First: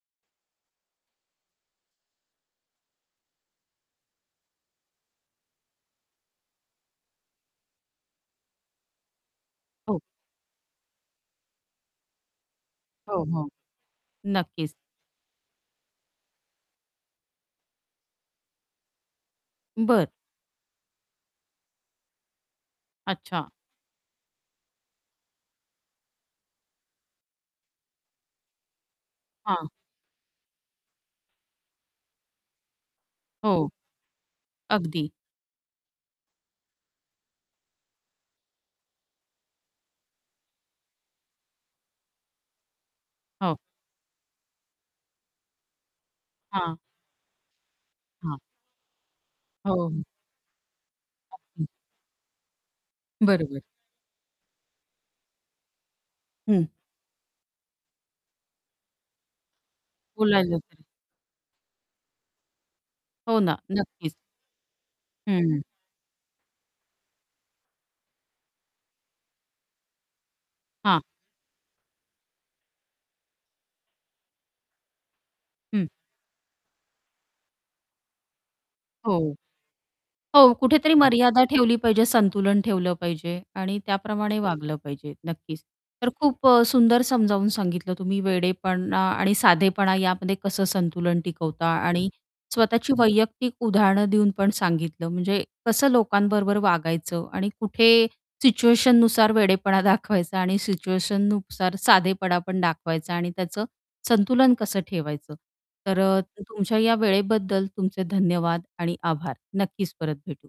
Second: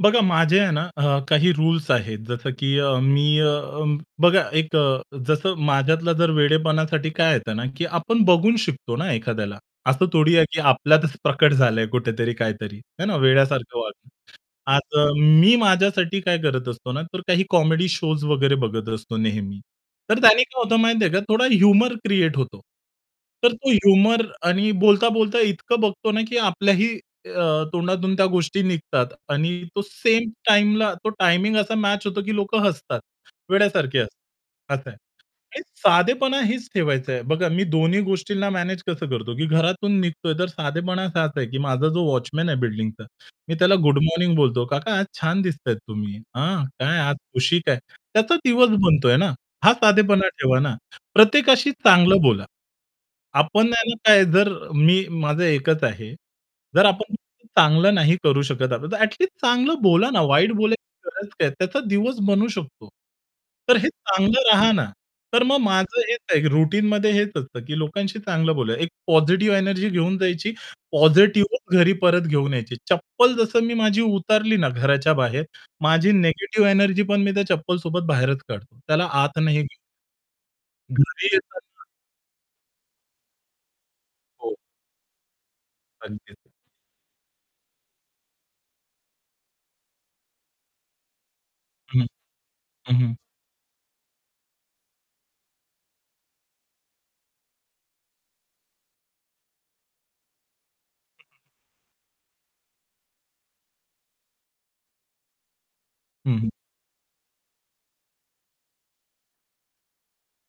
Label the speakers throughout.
Speaker 1: बघा माझे आहे ना, अ, काही रुल्स आहेत, जसं की अ, मी अ, बघा एक अ, जसं माझ्यातला जर वेडेपणासाठी काय येतं ना, की आपण बघून शिकतो ना एखाद्याला.
Speaker 2: हो.
Speaker 1: असं थोडी आहे, की आपल्यातच प्रकट झालंय कुठेतरी काहीतरी, है ना,
Speaker 2: हो, हो.
Speaker 1: वेड्यासारखं वागलं.
Speaker 2: नक्कीच.
Speaker 1: आज अ, मी माझ्यासाठी काय करत असतो ना, तर काही कॉमेडी शोज वगैरे बघत असतो नेहमी.
Speaker 2: बरं.
Speaker 1: तर त्याने काय होतं माहिती आहे का थोडा ह्युमर क्रिएट होतो.
Speaker 2: अच्छा.
Speaker 1: तर तो ह्युमर आणि बोलता-बोलता इतकं बघतो ना, की आपल्याही अ, तोंडातून त्या गोष्टी निघतात आणि
Speaker 2: हां.
Speaker 1: तो सेम टाईमला तो टायमिंग असा मॅच होतो की लोक हसतात.
Speaker 2: हो.
Speaker 1: वेड्यासारखे हसतात. असं आहे.
Speaker 2: अगदी.
Speaker 1: आणि साधेपणा हेच ठेवायचं आहे. बघा मी दोन्ही गोष्टींना मॅनेज कसं करतो, की घरातून निघतोय तर साधेपणा असाच आहे, की माझा जो वॉचमन आहे बिल्डिंगचा मी
Speaker 2: हो.
Speaker 1: त्याला गुड मॉर्निंग बोलतो. "काका आज छान दिसताय तुम्ही. हां
Speaker 2: हां.
Speaker 1: काय आज खुशी काय?" त्याचा
Speaker 2: हां.
Speaker 1: दिवस बनतोय ना. हा
Speaker 2: हो.
Speaker 1: साधेपणा ठेवा ना.
Speaker 2: [unintelligible]
Speaker 1: प्रत्येकाशी चांगलं बोला.
Speaker 2: बरोबर.
Speaker 1: आपण ना काय जर मी माझं एकच आहे,
Speaker 2: हं.
Speaker 1: जर आपण [unintelligible] चांगलं नाही करू शकत आता, तर ॲट लिस्ट चांगलं बोला ना वाईट
Speaker 2: बोलायला काय.
Speaker 1: बोलायची गरज काय? त्याचा दिवस बनू शकतो.
Speaker 2: हो ना,
Speaker 1: तर हे
Speaker 2: नक्कीच.
Speaker 1: चांगलं रहा ना. तर मग
Speaker 2: हं.
Speaker 1: माझं हेच आहे रुटीनमध्ये हेच असतं, की लोकांशी चांगलं बोला एक पॉझिटिव्ह एनर्जी घेऊन जायची.
Speaker 2: हां.
Speaker 1: पॉझिटिव्हच घरी परत घेऊन यायची. चप्पल जसं मी माझी उतारली ना घराच्या बाहेर,
Speaker 2: हं.
Speaker 1: माझी निगेटिव्ह एनर्जी पण मी त्या चप्पलसोबत बाहेरच काढतो. त्याला
Speaker 2: हो.
Speaker 1: आत नाही घे [unintelligible]
Speaker 2: हो, कुठेतरी
Speaker 1: घरी
Speaker 2: मर्यादा ठेवली
Speaker 1: येतांना
Speaker 2: पाहिजे संतुलन ठेवलं पाहिजे आणि त्याप्रमाणे
Speaker 1: हो.
Speaker 2: वागलं पाहिजे, नक्कीच. तर खूप
Speaker 1: अगदीच.
Speaker 2: अ, सुंदर समजावून सांगितलं तुम्ही वेडेपणा आणि साधेपणा यामध्ये कसं संतुलन टिकवता
Speaker 1: हं,
Speaker 2: आणि स्वतःची
Speaker 1: हं, हं.
Speaker 2: वैयक्तिक उदाहरणं देऊन पण सांगितलं म्हणजे कसं लोकांबरोबर वागायचं आणि कुठे सिच्युएशननुसार वेडेपणा दाखवायचा आणि
Speaker 1: हं, हं.
Speaker 2: सिच्युएशननुसार साधेपणा पण दाखवायचा आणि त्याचं संतुलन कसं ठेवायचं. तर अ,
Speaker 1: हं,
Speaker 2: त
Speaker 1: हं.
Speaker 2: तुमच्या या वेळेबद्दल तुमचे धन्यवाद आणि आभार नक्कीच परत भेटू.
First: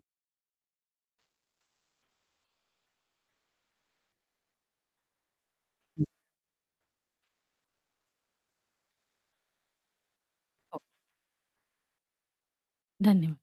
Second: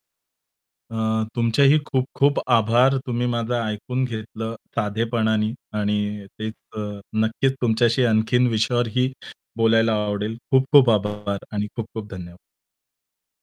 Speaker 1: अ, तुमचेही खूप-खूप आभार. तुम्ही माझं ऐकून घेतलं साधेपणाने
Speaker 2: हं.
Speaker 1: आणि तेच अ, नक्कीच तुमच्याशी आणखीन विषयावरही बोलायला आवडेल.
Speaker 2: हो.
Speaker 1: खूप-खूप आभार आणि खूप-खूप धन्यवाद.
Speaker 2: धन्यवाद.